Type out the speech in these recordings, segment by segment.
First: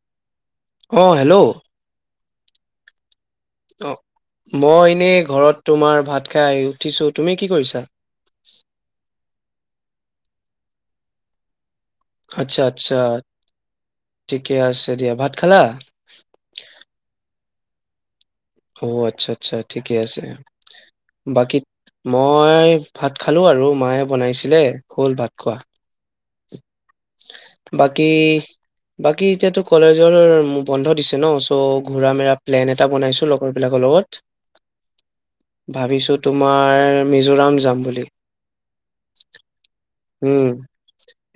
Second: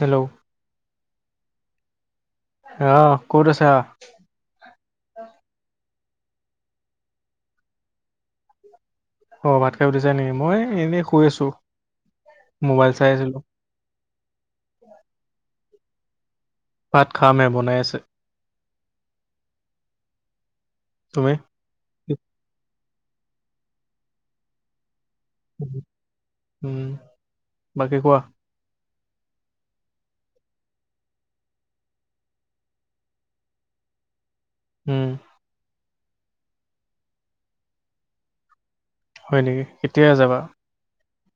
Hello অ hello অ'। অঁ, মই এনেই ঘৰত তোমাৰ ভাত ত খাই উঠিছো। তুমি কি কৰিছা? অঁ, ভাত খাই উঠিচাহে নেকি? মই এই, এনেই শুই আছো। আচ্ছা, মোবাইল আচ্ছা, চাই আছিলো ঠিকে আছে দিয়া। ভাত খালা? [inaudible] ভাত খামহে বনাই আছে। অঁ, আচ্ছা, আচ্ছা, ঠিকে আছে। তুমি বাকী মই ভাত খালোঁ আৰু মায়ে বনাইছিলে। হ'ল ভাত খোৱা। উম, বাকী কোৱা। বাকী এতিয়াতো কলেজৰ বন্ধ দিছে ন, চ' ঘূৰা মেৰা প্লেন এটা বনাইছোঁ লগৰবিলাকৰ লগত। হম। ভাবিছোঁ তোমাৰ মিজোৰাম যাম বুলি। হয়, নেকি। তেতিয়াই যাবা। উম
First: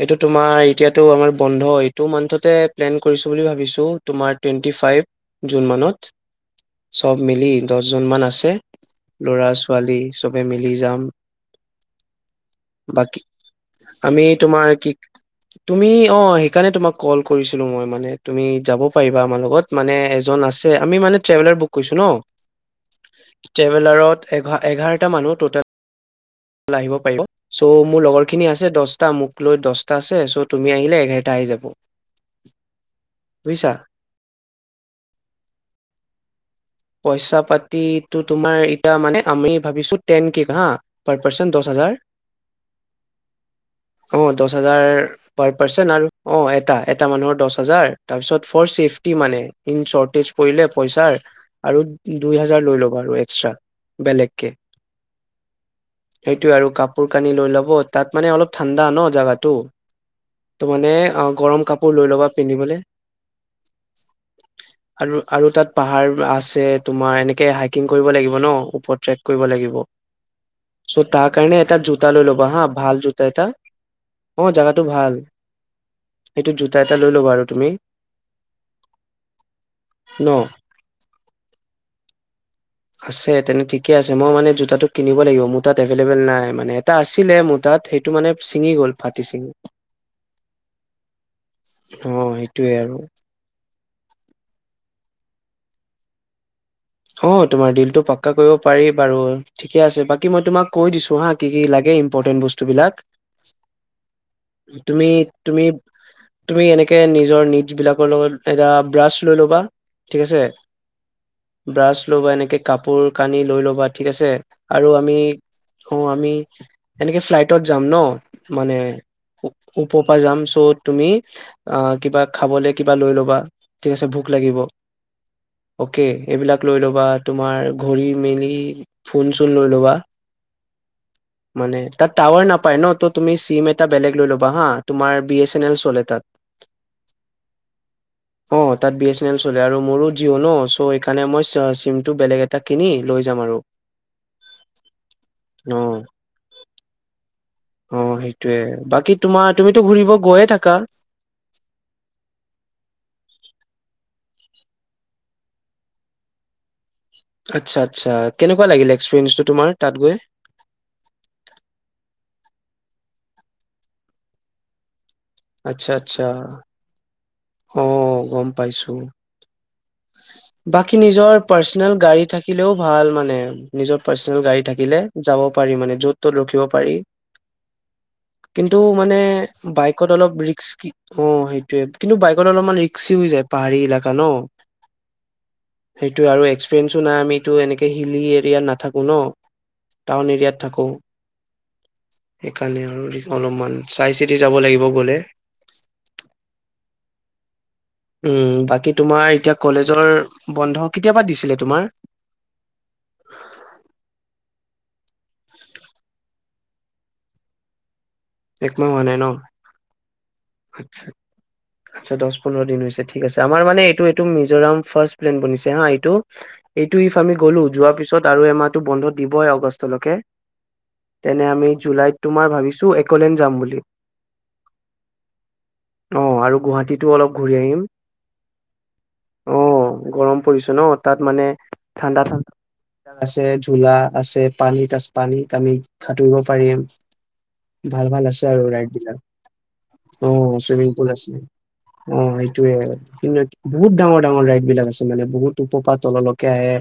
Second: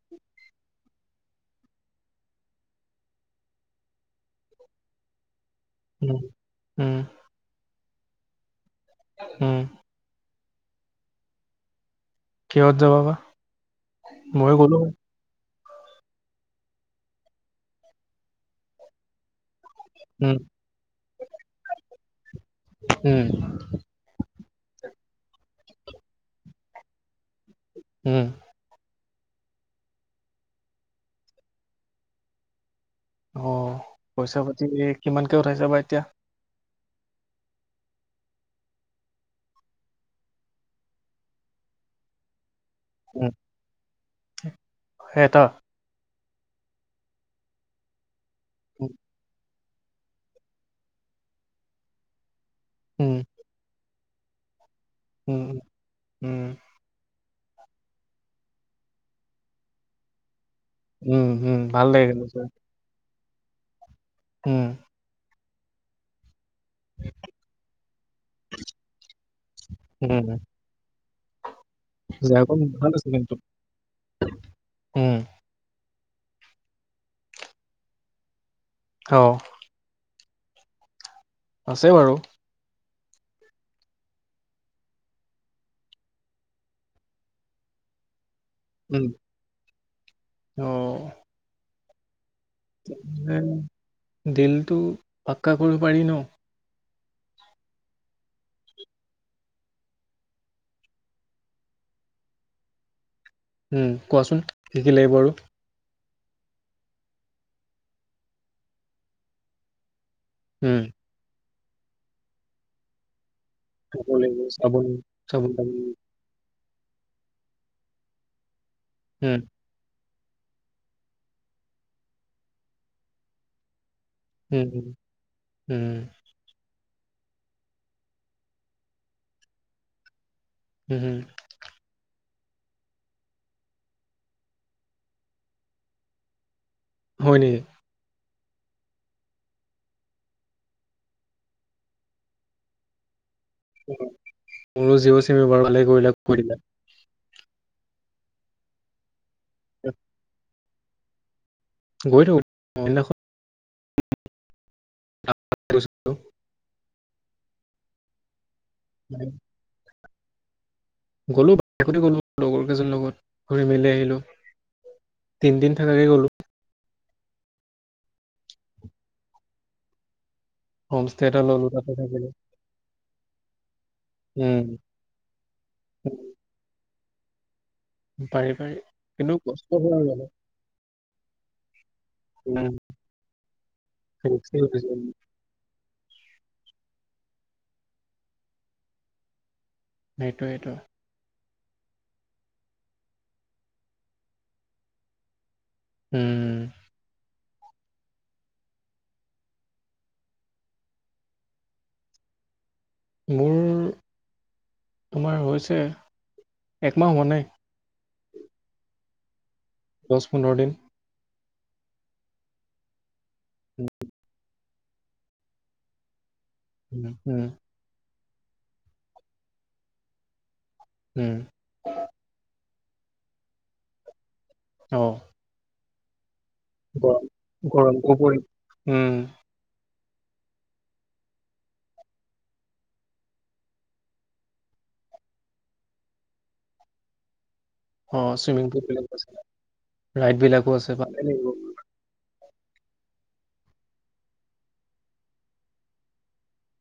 এইটো তোমাৰ এতিয়াতো আমাৰ বন্ধ এইটো মান্থতে প্লেন কৰিছো বুলি ভাবিছো, তোমাৰ টুৱেণ্টি ফাইভ। জুন মানত উম উম চব মিলি। দহজনমান আছে। ল'ৰা উম ছোৱালী চব। মিলি যাম। কিহদ যাব বা। বাকী আমি ময়ো তোমাৰ গ'লো কি। হয় তুমি অ, সেইকাৰণে তোমাক কল কৰিছিলো মই মানে তুমি যাব পাৰিবা আমাৰ লগত। মানে উম এজন আছে, আমি মানে ট্ৰেভেলাৰ বুক কৰিছো ন। উম ট্ৰেভেলাৰত। এঘ-এঘাৰটা মানুহ ট'টেল। আহিব পাৰিব। চ' মোৰ উম লগৰ খিনি আছে, দহ। মোক লৈ দহটা আছে চ' তুমি আহিলে এঘাৰটা আহি যাব। অ, বুজিছা পইচা পাতি কিমানকে উঠাইছোবা এতিয়া। পইচা, পাতি টো তোমাৰ এতিয়া মানে আমি ভাবিছো টেন, কেক হা। পাৰ, পাৰচন দহ হাজাৰ। উম অ, দহ হাজাৰ এটা পাৰ পাৰ্চন আৰু। অ, এটা এটা মানুহৰ দহ হাজাৰ। তাৰপিছত ফৰ উম চেফটি মানে। চৰ্টেজ পৰিলে পইচাৰ আৰু দুই। লৈ লবা উম বেলেগকে। উম উ। সেইটোয়ে আৰু কাপোৰ। কানি লৈ ল'ব তাত মানে অলপ ঠাণ্ডা ন জাগাটো। ত মানে উম অ উম গৰম ভাল কাপোৰ লাগে লৈ কিন্তু ল'বা চাই। পিন্ধিবলৈ। উম। আৰু তাত পাহাৰ আছে যে তোমাৰ এনেকে হাইকিং কৰিব লাগিব ন ওপৰ ট্ৰেক কৰিব লাগিব। উম চ' তাৰ কাৰণে। এটা জোতা লৈ ল'বা জাগৰণ হা ভাল আছে জোতা কিন্তু এটা অ জাগাটো উম ভাল সেইটো জোতা এটা লৈ লবা' আৰু তুমি অ ন আছে বাৰু আছে তেনে ঠিকে আছে মই মানে জোতাটো কিনিব লাগিব মোৰ তাত এভেলেবল নাই মানে এটা আছিলে মোৰ তাত সেইটো মানে চিঙি গ'ল উম ফাটি চিঙি অ সেইটোয়ে আৰু উম দিলটো পাক্কা কৰিব পাৰি ন অ তোমাৰ দিলটো পাক্কা কৰিব পাৰি বাৰু ঠিকে আছে বাকী মই তোমাক কৈ দিছো হা কি কি লাগে ইম্পৰ্টেণ্ট বস্তুবিলাক উম কোৱাচোন কি কি তুমি লাগিব আৰু তুমি তুমি এনেকে নিজৰ নিট বিলাকৰ লগত এটা ব্ৰাছ লৈ ল'বা ঠিক আছে উম, ব্ৰাছ ল'বা এনেকে কাপোৰ কানি লৈ ল'বা ধুব ঠিক আছে লাগিব, চাবোন আৰু আমি চাবোন তাবোন হ আমি এনেকে ফ্লাইটত যাম ন মানে উম, খ খু ত পা যাম চ' তুমি অ কিবা খাবলে কিবা লৈ ল'বা ঠিক আছে ভোক লাগিব উম, উম, উম, অ'কে লৈ ল'বা তুমাৰ ঘৰী মেলি ফোন চোন লৈ ল'বা উম, হুম, মানে তাত টাৱাৰ নাপায় ন ত তুমি চিম এটা বেলেগ লৈ ল'বা হা তোমাৰ বি এ চনেল চলে তাত হয় নেকি অ তাত বি এ চেনেল চলে আৰু মোৰো জিঅ' ন চ' সেইকাৰণে মই চিম টো বেলেগ এটা কিনি লৈ যাম আৰু উম মোৰো জি চিম অ ভালেই কৰিলা কৈ দিলা অ সেইটোয়ে বাকী তোমা তুমিতো ঘুৰিব গৈয়ে থাকা কালচ্ গৈ থাকো অ নখ [unintelligible] আচ্ছা আচ্ছা কেনেকুৱা লাগিলে মানে এক্সপেৰিয়ঞ্চটো তোমাৰ তাত গৈ গলো বতে গলো লগৰ কেইজন লগত ঘুৰি মেলি আহিলো আচ্ছা আচ্ছা অম গম পাইছো বাকী হোমষ্টে এটা নিজৰ ল'লো তাতে পাৰ্চনেল থাকিলো। গাড়ী, থাকিলেও ভাল মানে নিৰ পাৰ্চনে উম, গাড়ী, থাকিলে যাব পাৰি ম য'ত ত'ত ৰখিব পাৰি। পাৰি পাৰি কিন্তু মানে কিন্তু কষ্ট হয় আৰু বাইকত অলপ ৰিকস্স কি অ সেইটোয়ে কিন্তু বাইক উম, অলপমানৰি্সি হৈ যায় পাহাৰী এলেকা ন ৰিস্কি হৈ গৈছে। সেই এইটো আৰু এক্সপিৰিয়েঞ্চো নাই আমিটো এনেকে হিলি এৰিয়াত নাথাকো ন টাউন এৰিয়াত সেইটোৱেইটো। থাকোঁ সেইকাৰণে আৰু অলপমান চাই চিতি যাব লাগিব গলে। উম। উ বাকী তোমাৰ এতিয়া কলেজৰ বন্ধ কেতিয়াবা দিছিলে তোমাৰ মোৰ তোমাৰ হৈছে। একমাহ হোৱা নাই এক ম মানে ন, দহ পোনন্ধৰ দিন আচ্ছা দহ পন্ধৰ দিন হৈ ঠিক আছে আমাৰ মানে এইটো এইটো মিজোৰাম ফাৰ্ষ্ট প্লেন বনিছে হা এইটো এইটো ইফ আমি উম, গ'লো যোৱাৰ পিছত পিছত আৰু এমাহটো বন্ধ দিবই অগষ্টলৈকে উম, তেনে আমি জুলাইত তোমাৰ ভাবিছো চ, এক কলে যাম বুলি অ অ আৰু গুৱাহাটীতো গৰ অলপ ঘূৰি আহিম গৰম গপৰি উম অ গৰম পৰিছো ন তাত মানে ঠাণ্ডা ঠাণ্ডা আছে ঝোলা আছে পানী তচ পানীত আমি সতুৰিব পাৰিম। ভাল ভাল অ', আছে আৰু চুইমিং পুল ৰাইড বিলাক আছে, অ ৰাইড বিলাকো চুইমিং পুল ভালে আছে লাগিব। অ হেইটোবে বহুত ডাঙৰ ডাঙৰ ৰাইড বিলাক আছে মানে বহুত পাত তললৈকে আহে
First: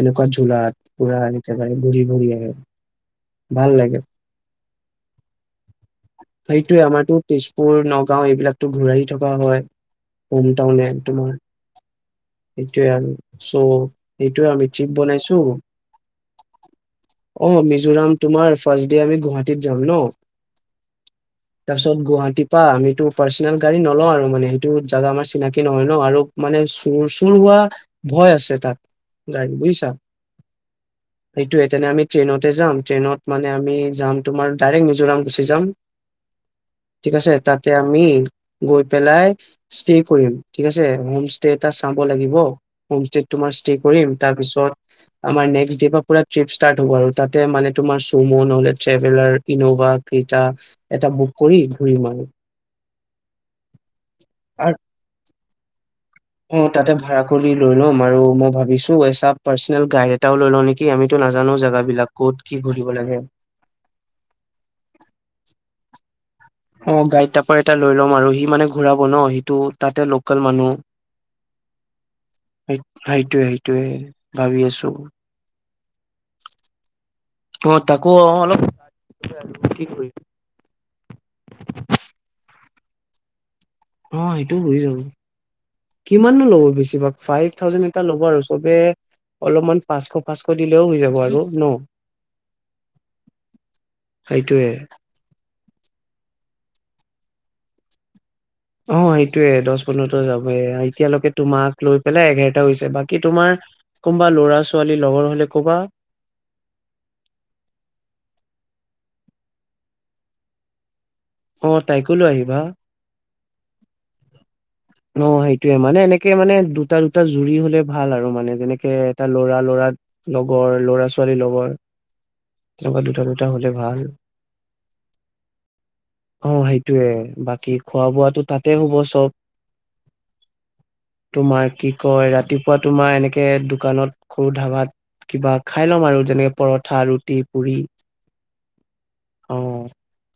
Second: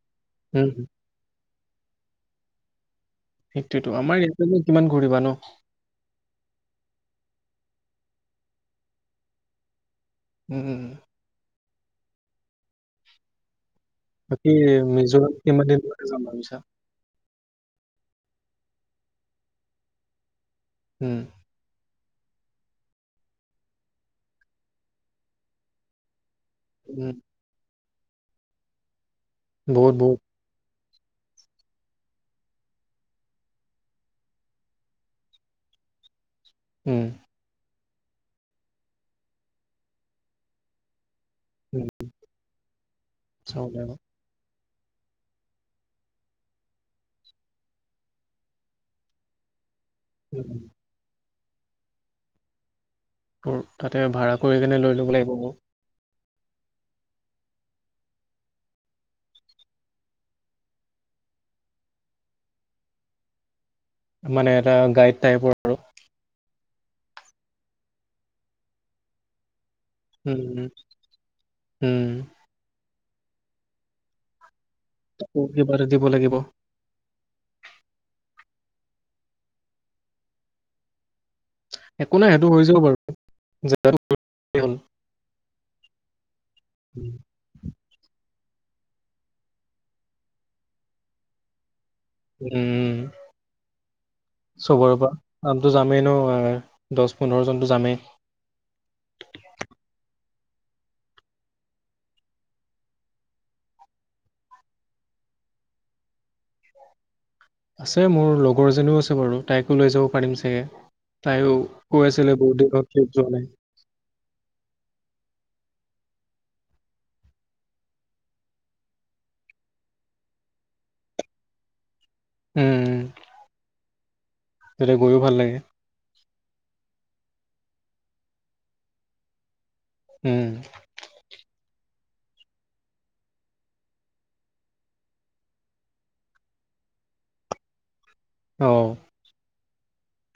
এনেকুৱা উম, ঝলত পুৰা চাই গুৰি গুৰি আহ সেইটোয়ো আমাৰ ইয়াতে কিমান ঘূৰিব সেইটো আমাৰ তো তেজপুৰ নগাঁও, এইবিলাকতো ঘূৰাি থকা হয় উম, হোমটাউনে একদোমাৰ এটোয় আৰু চ' সেইটোয়ে বাকি আমি ট্ৰিপ মিজোৰাম বনাইছো কিন দিনজাম বুলি ভাবি আছা অ মিজোৰাম তোমাৰ ফাৰ্ষ্ট ডে আমি গুৱাহাটীত যাম ন। হু। পিছত গুৱাহাটী পৰা আমিটো পাৰ্চনেল গাড়ী নলও আৰু মানে সেইটো জাগা আমাৰ চিনাকি নহয় ন আৰু মানে চুৰ, উম, চুৰ হোৱা ভয় আছে তাত। গাইড বুজিছা? বহুত বহুত সেইটোয়ে তেনে আমি ট্ৰেইনতে যাম। ট্ৰেইনত মানে আমি যাম তোমাৰ ডাইৰেক্ট মি জৰাম গুচি যাম। উম, ঠিক আছে তাত? এতিয়া আমি গৈ পেলাই ষ্টে কৰিম। ঠিক আছে? হোম ষ্টে এটা উম, চাব লাগিব। হোম ষ্টেট তুমাৰ চাব ষ্টে লাগিব। কৰিম তাৰপিছত আমাৰ নেক্স ডে পৰা ট্ৰিপ ষ্টাৰ্ট হব আৰু তাতে মানে তোমাৰ চম' নহলে ট্ৰেভেলাৰ ইন' এটা উম, এটা বু কৰি ঘূৰিম আৰু। তোৰ তাতে ভাড়া কৰি আৰু কিনে লৈ ল'ব লাগিব মোৰ। অ তাতে ভাড়া কৰি লৈ ল'ম আৰু মই ভাবিছোঁ এ চ পাৰ্চনেল গাইড এটাও লৈ লওঁ নেকি আমিতো নাজানো জেগাবিলাক ক'ত কি ঘূৰিব লাগে। মানে এটা গাইড [unintelligible] অ গাইড টাইপৰ এটা লৈ ল'ম আৰু সি মানে ঘূৰাব ন সিটো তাতে লোকেল উম, উম, মানুহ উম, সেইটোয়ে, সেইটোয়ে ভাবি আছো। তাকো এইবাৰে দিব লাগিব। অ তাকো অ অলপ কৰি একো নাই সেইটো হৈ যাব বাৰু। জেগাটো অ সেইটোও হ'ল হৈ যাব। কিমান মা ল'ব বেছিভাগ ফাইভ থাউজেণ্ড এটা ল'ব আৰু চবে অলপমান পাঁচশ-পাঁচশ দিলেও হৈ যাব আৰু ন? উম সেইটোয়ে চবৰে পৰা আমিটো যামেই ন। দহ পোন্ধৰ জনতো যামেই। অ সেইটোয়ে দহ পোন্ধৰটা যাবয়ে। এতিয়ালৈকে তোমাক লৈ পেলাই এঘাৰটা হৈছে। বাকী তোমাৰ কোনবা লৰা ছোৱালী লগৰ হলে কবা। আছে মোৰ লগৰজনীও আছে বাৰু তাইকো লৈ যাব পাৰিম চাগে। তাইও অ কৈ তাইকো লৈ আছিলে বহুত আহিবা দিন হল কতো যোৱা নাই অ সেইটোয়ে মানে, এনেকে মানে দুটা দুটা জুৰি হলে ভাল আৰু মানে যেনেকে এটা ল'ৰা লৰা লগৰ ল'ৰা ছোৱালীৰ লগৰ উম এনেকুৱা দুটা-দুটা হলে ভাল তেতিয়া গৈও ভাল লাগে অ সেইটোয়ে বাকী খোৱা বোৱাটো তাতে হ'ব চব? উম তোমাৰ কি কয় ৰাতিপুৱা তোমাৰ এনেকে দোকানত সৰু ধাবাত কিবা খাই লম আৰু যেনেকে পৰঠা, ৰুটি, পুৰি অ অ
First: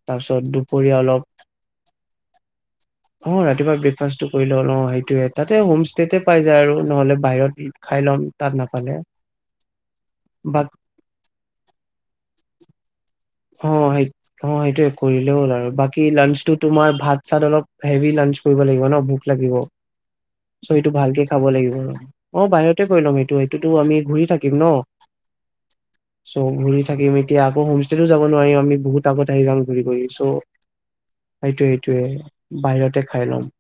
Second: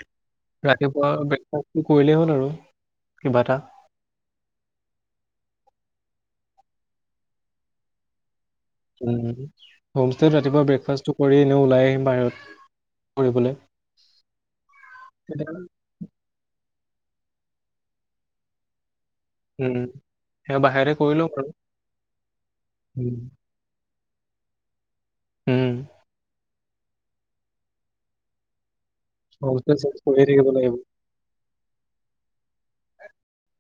তাৰপিছত দুপৰীয়া ৰাতিপুৱা অলপ ব্ৰেকফাষ্টটো কৰিলেই হ'ল আৰু কিবা এটা কৰিলে হল সেইটোয়ে তাতে হোম ষ্টেতে পাই যায় আৰু নহলে বাহিৰত খাই ল'ম তাত নাপালে উম হোমস্তে ৰাতিপুৱা বাক ব্ৰেকফাষ্টটো কৰি এনেও ওলাই আহিম বাহিৰত ফুৰিবলে অ সেই অ সেইটোৱে কৰিলে হ'ল তেতিয়া আৰু বাকী লাঞ্চটোত তোমাৰ ভাত চাত অলপ হেভি লাঞ্চ কৰিব লাগিব ন লাগিব উম সেয়া বাহিৰতে কৰি ভালকে লম চৌ খাব আৰু লাগিব ন অ বাহিৰতে কৰি উম লম সটো সেইতোটো আমি ঘূৰি থাকিম ন উম, চ' ঘূৰি থাকিম এতিয়া আকৌ হোষ্টে এইটো যাব নোৱাৰি আমি বহুত আগত আহি যাম হোমষ্টে ঘূৰি চেঞ্জ ঘূৰি চ' কৰিয়ে থাকিব লাগিব সেইটো সেইটোৱে বাহিৰতে খাই ল'ম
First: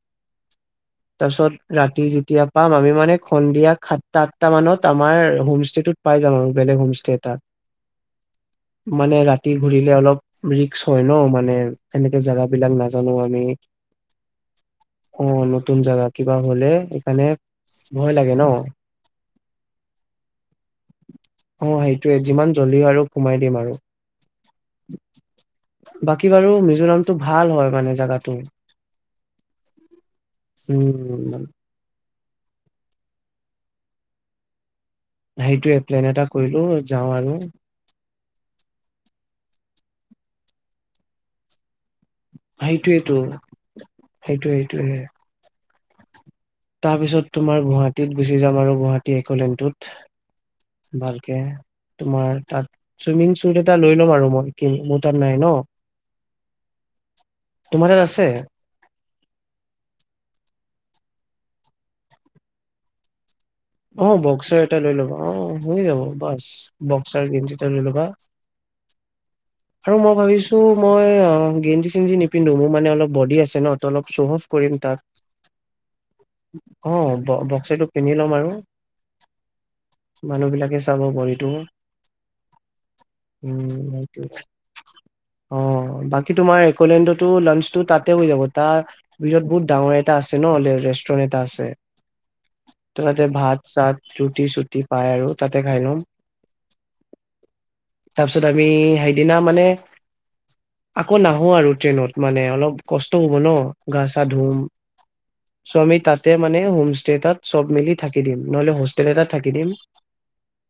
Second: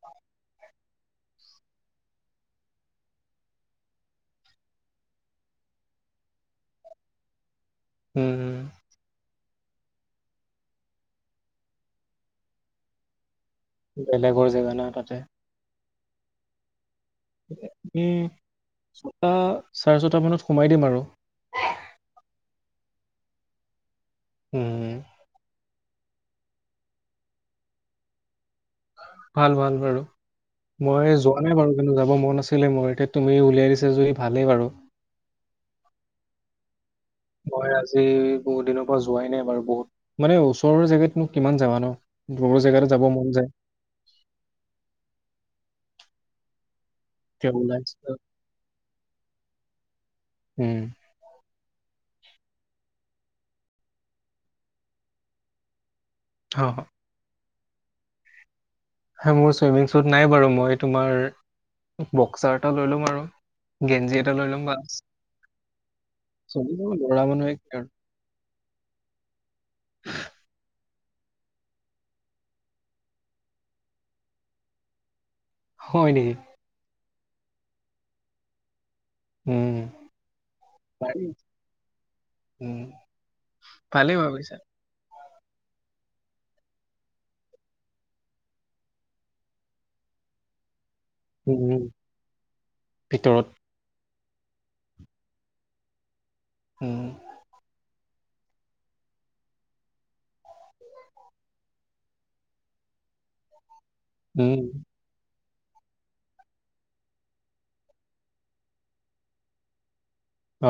তাৰপিছত ৰাতি যেতিয়া পাম আমি মানে সন্ধিয়া সাতটা আঠটা মানত আমাৰ হোমষ্টেটোত পাই যাম আৰু বেলেগ হোমষ্টে এটা উম উম মানে ৰাতি ঘূৰিলে অলপ ৰিক্স হয় ন মানে এনেকে জেগা বিলাক নাজানো আমি বেলেগৰ জেগা না তাতে। অ নতুন জেগা কিবা হলে মানে ভয় উম লাগে ন ছটা চাৰে ছটা মানত সোমাই দিম আৰু অ সেইটোয়ে যিমান জলিও আৰু সোমাই দিম আৰু উম, [inaudible] বাকী বাৰু মিজোৰামটো ভাল হয় মানে জাগাটো ভাল ভাল বাৰু মই উম যোৱা নাই বাৰু কিন্তু যাব মন নাছিলে মোৰ এতিয়া তুমি উলিয়াই দিছা যদি ভালেই বাৰু সেইটোয়ে প্লেন এটা কৰিলো যাওঁ আৰু মই আজি বহুত দিনৰ পৰা যোৱাই নাই বাৰু বহুত মানে ওচৰৰ জোগাতনোক কিমান যাবা নো সেইটোৱেতটো সেইটোয়ে সেইটোয়ে তাৰ পিছত এতিয়া তোমাৰ ওলাইছে গুৱাহাটীত গুচি যাম আৰু গুৱাহাটী উম একলেনটোত ভালকে তোমাৰ তাত চুইমিং চুট এটা লৈ ল'ম আৰু মই কি মোৰ তাত নাই ন হাহু তোমাৰ তাত আছে হয় মোৰ চুইমিং শ্বুত নাই বাৰু মই তোমাৰ বক্সাৰ এটা লৈ ল'ম আৰু অ গেঞ্জি বক্সাৰ ল'ম এটা বাছ লৈ ল'বা অ হৈ যাব বাছ চলিব ল'ৰা বক্সাৰ গেম মানুহে এটা কি লৈ আৰু ল'বা আৰু মই ভাবিছো মই অ গেঞ্জি চেঞজি নিপিন্ধো মোৰ মানে অলপ বডি আছে তো অলপ চ' অফ কৰিম তাক হয় নেকি অ'! ব বক্সিটো কিনি ল'ম আৰু উম মানুহ বিলাকে চাব পাৰি বহীতো! উম উম ভালেই সেইটো! ভাবিছা অ বাকী তোমাৰ একলেণ্ডতো লাঞ্চতো তাতে হৈ যাব! তাৰ ভিৰত বহুত ডাঙৰ এটা আছে ন নিউ ৰেষ্টুৰেন্ এটা আছে। উম ত ততে ভিতৰত ভাত তাত ৰুটি-চুটি পাই আৰু তাতে খাই লম। হম। তাৰপিছত আমি সেইদিনা মানে আকৌ নাহো আৰু ট্ৰেইনত মানে অলপ কষ্ট হ'ব ন! গা চা ধুম। উম চ' আমি তাতে মানে, হোমষ্টে এটাত চবে মিলি থাকি দিম। নহলে হোষ্টেল এটা থাকি দিম।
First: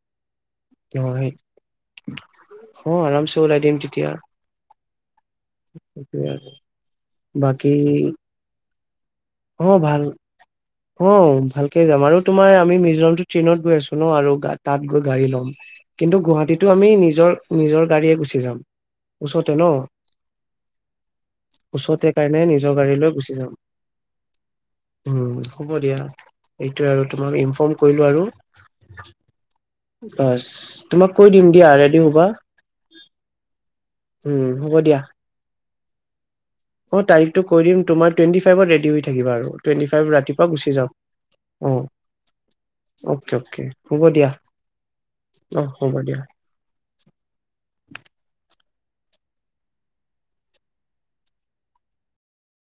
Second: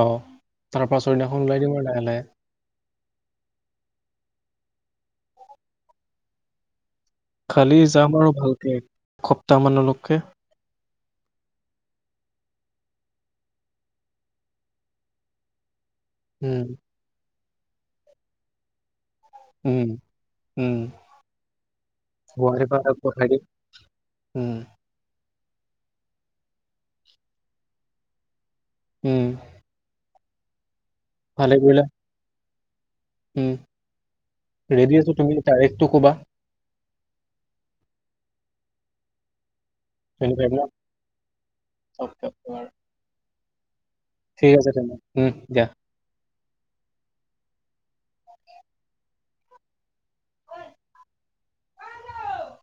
অ' তাৰ অ সেই পাচৰদিনাখন ওলাই দিম আৰু লাহে লাহে। অ আৰামছে ওলাই দিম তেতিয়া বাকী খালী-যাম আৰু ভালকে! অ ভাল খপ্তামান'লোকে! অ' ভালকে যাম! আৰু তোমাৰ আমি মিজোৰামটো ট্ৰেইনত গৈ আছো ন আৰু তাত গৈ গাড়ী ল'ম। কিন্তু উম গুৱাহাটীতো আমি নিজৰ! নিজৰ গাড়ীয়ে গুচি যাম! ওচৰতে ন! উম উম ওচৰতে কাৰণে নিজৰ গাড়ী লৈ গুচি যাম। হম। উ হ'ব দিয়া। এইটোয়ে আৰু, তোমাক ইনফৰ্ম কৰিলো আৰু। উম। ফ্ৰাছ্ তোমাক কৈ দিম ভালে দিয়া, কৰিলা ৰেডি হ'বা। উম। উম হ'ব দিয়া ৰেডি আছো। তুমি ডাইৰেক্ত - - ত' ক'বা! অ' তাৰিখটো কৈ দিম। তোমাৰ টুৱেণ্টি ফাইভত ৰেডি হৈ থাকিবা আৰু। টুৱেণ্টি ফাইভ টুৱেন্টি ৰাতিপুৱা ন গুচি যাওক। অ'কে অ'কে বাৰু অ'- অ। Okay okay. হ'ব দিয়া। ঠিক আছে তেনে উম দিয়া অ হ'ব দিয়া। [unintelligible]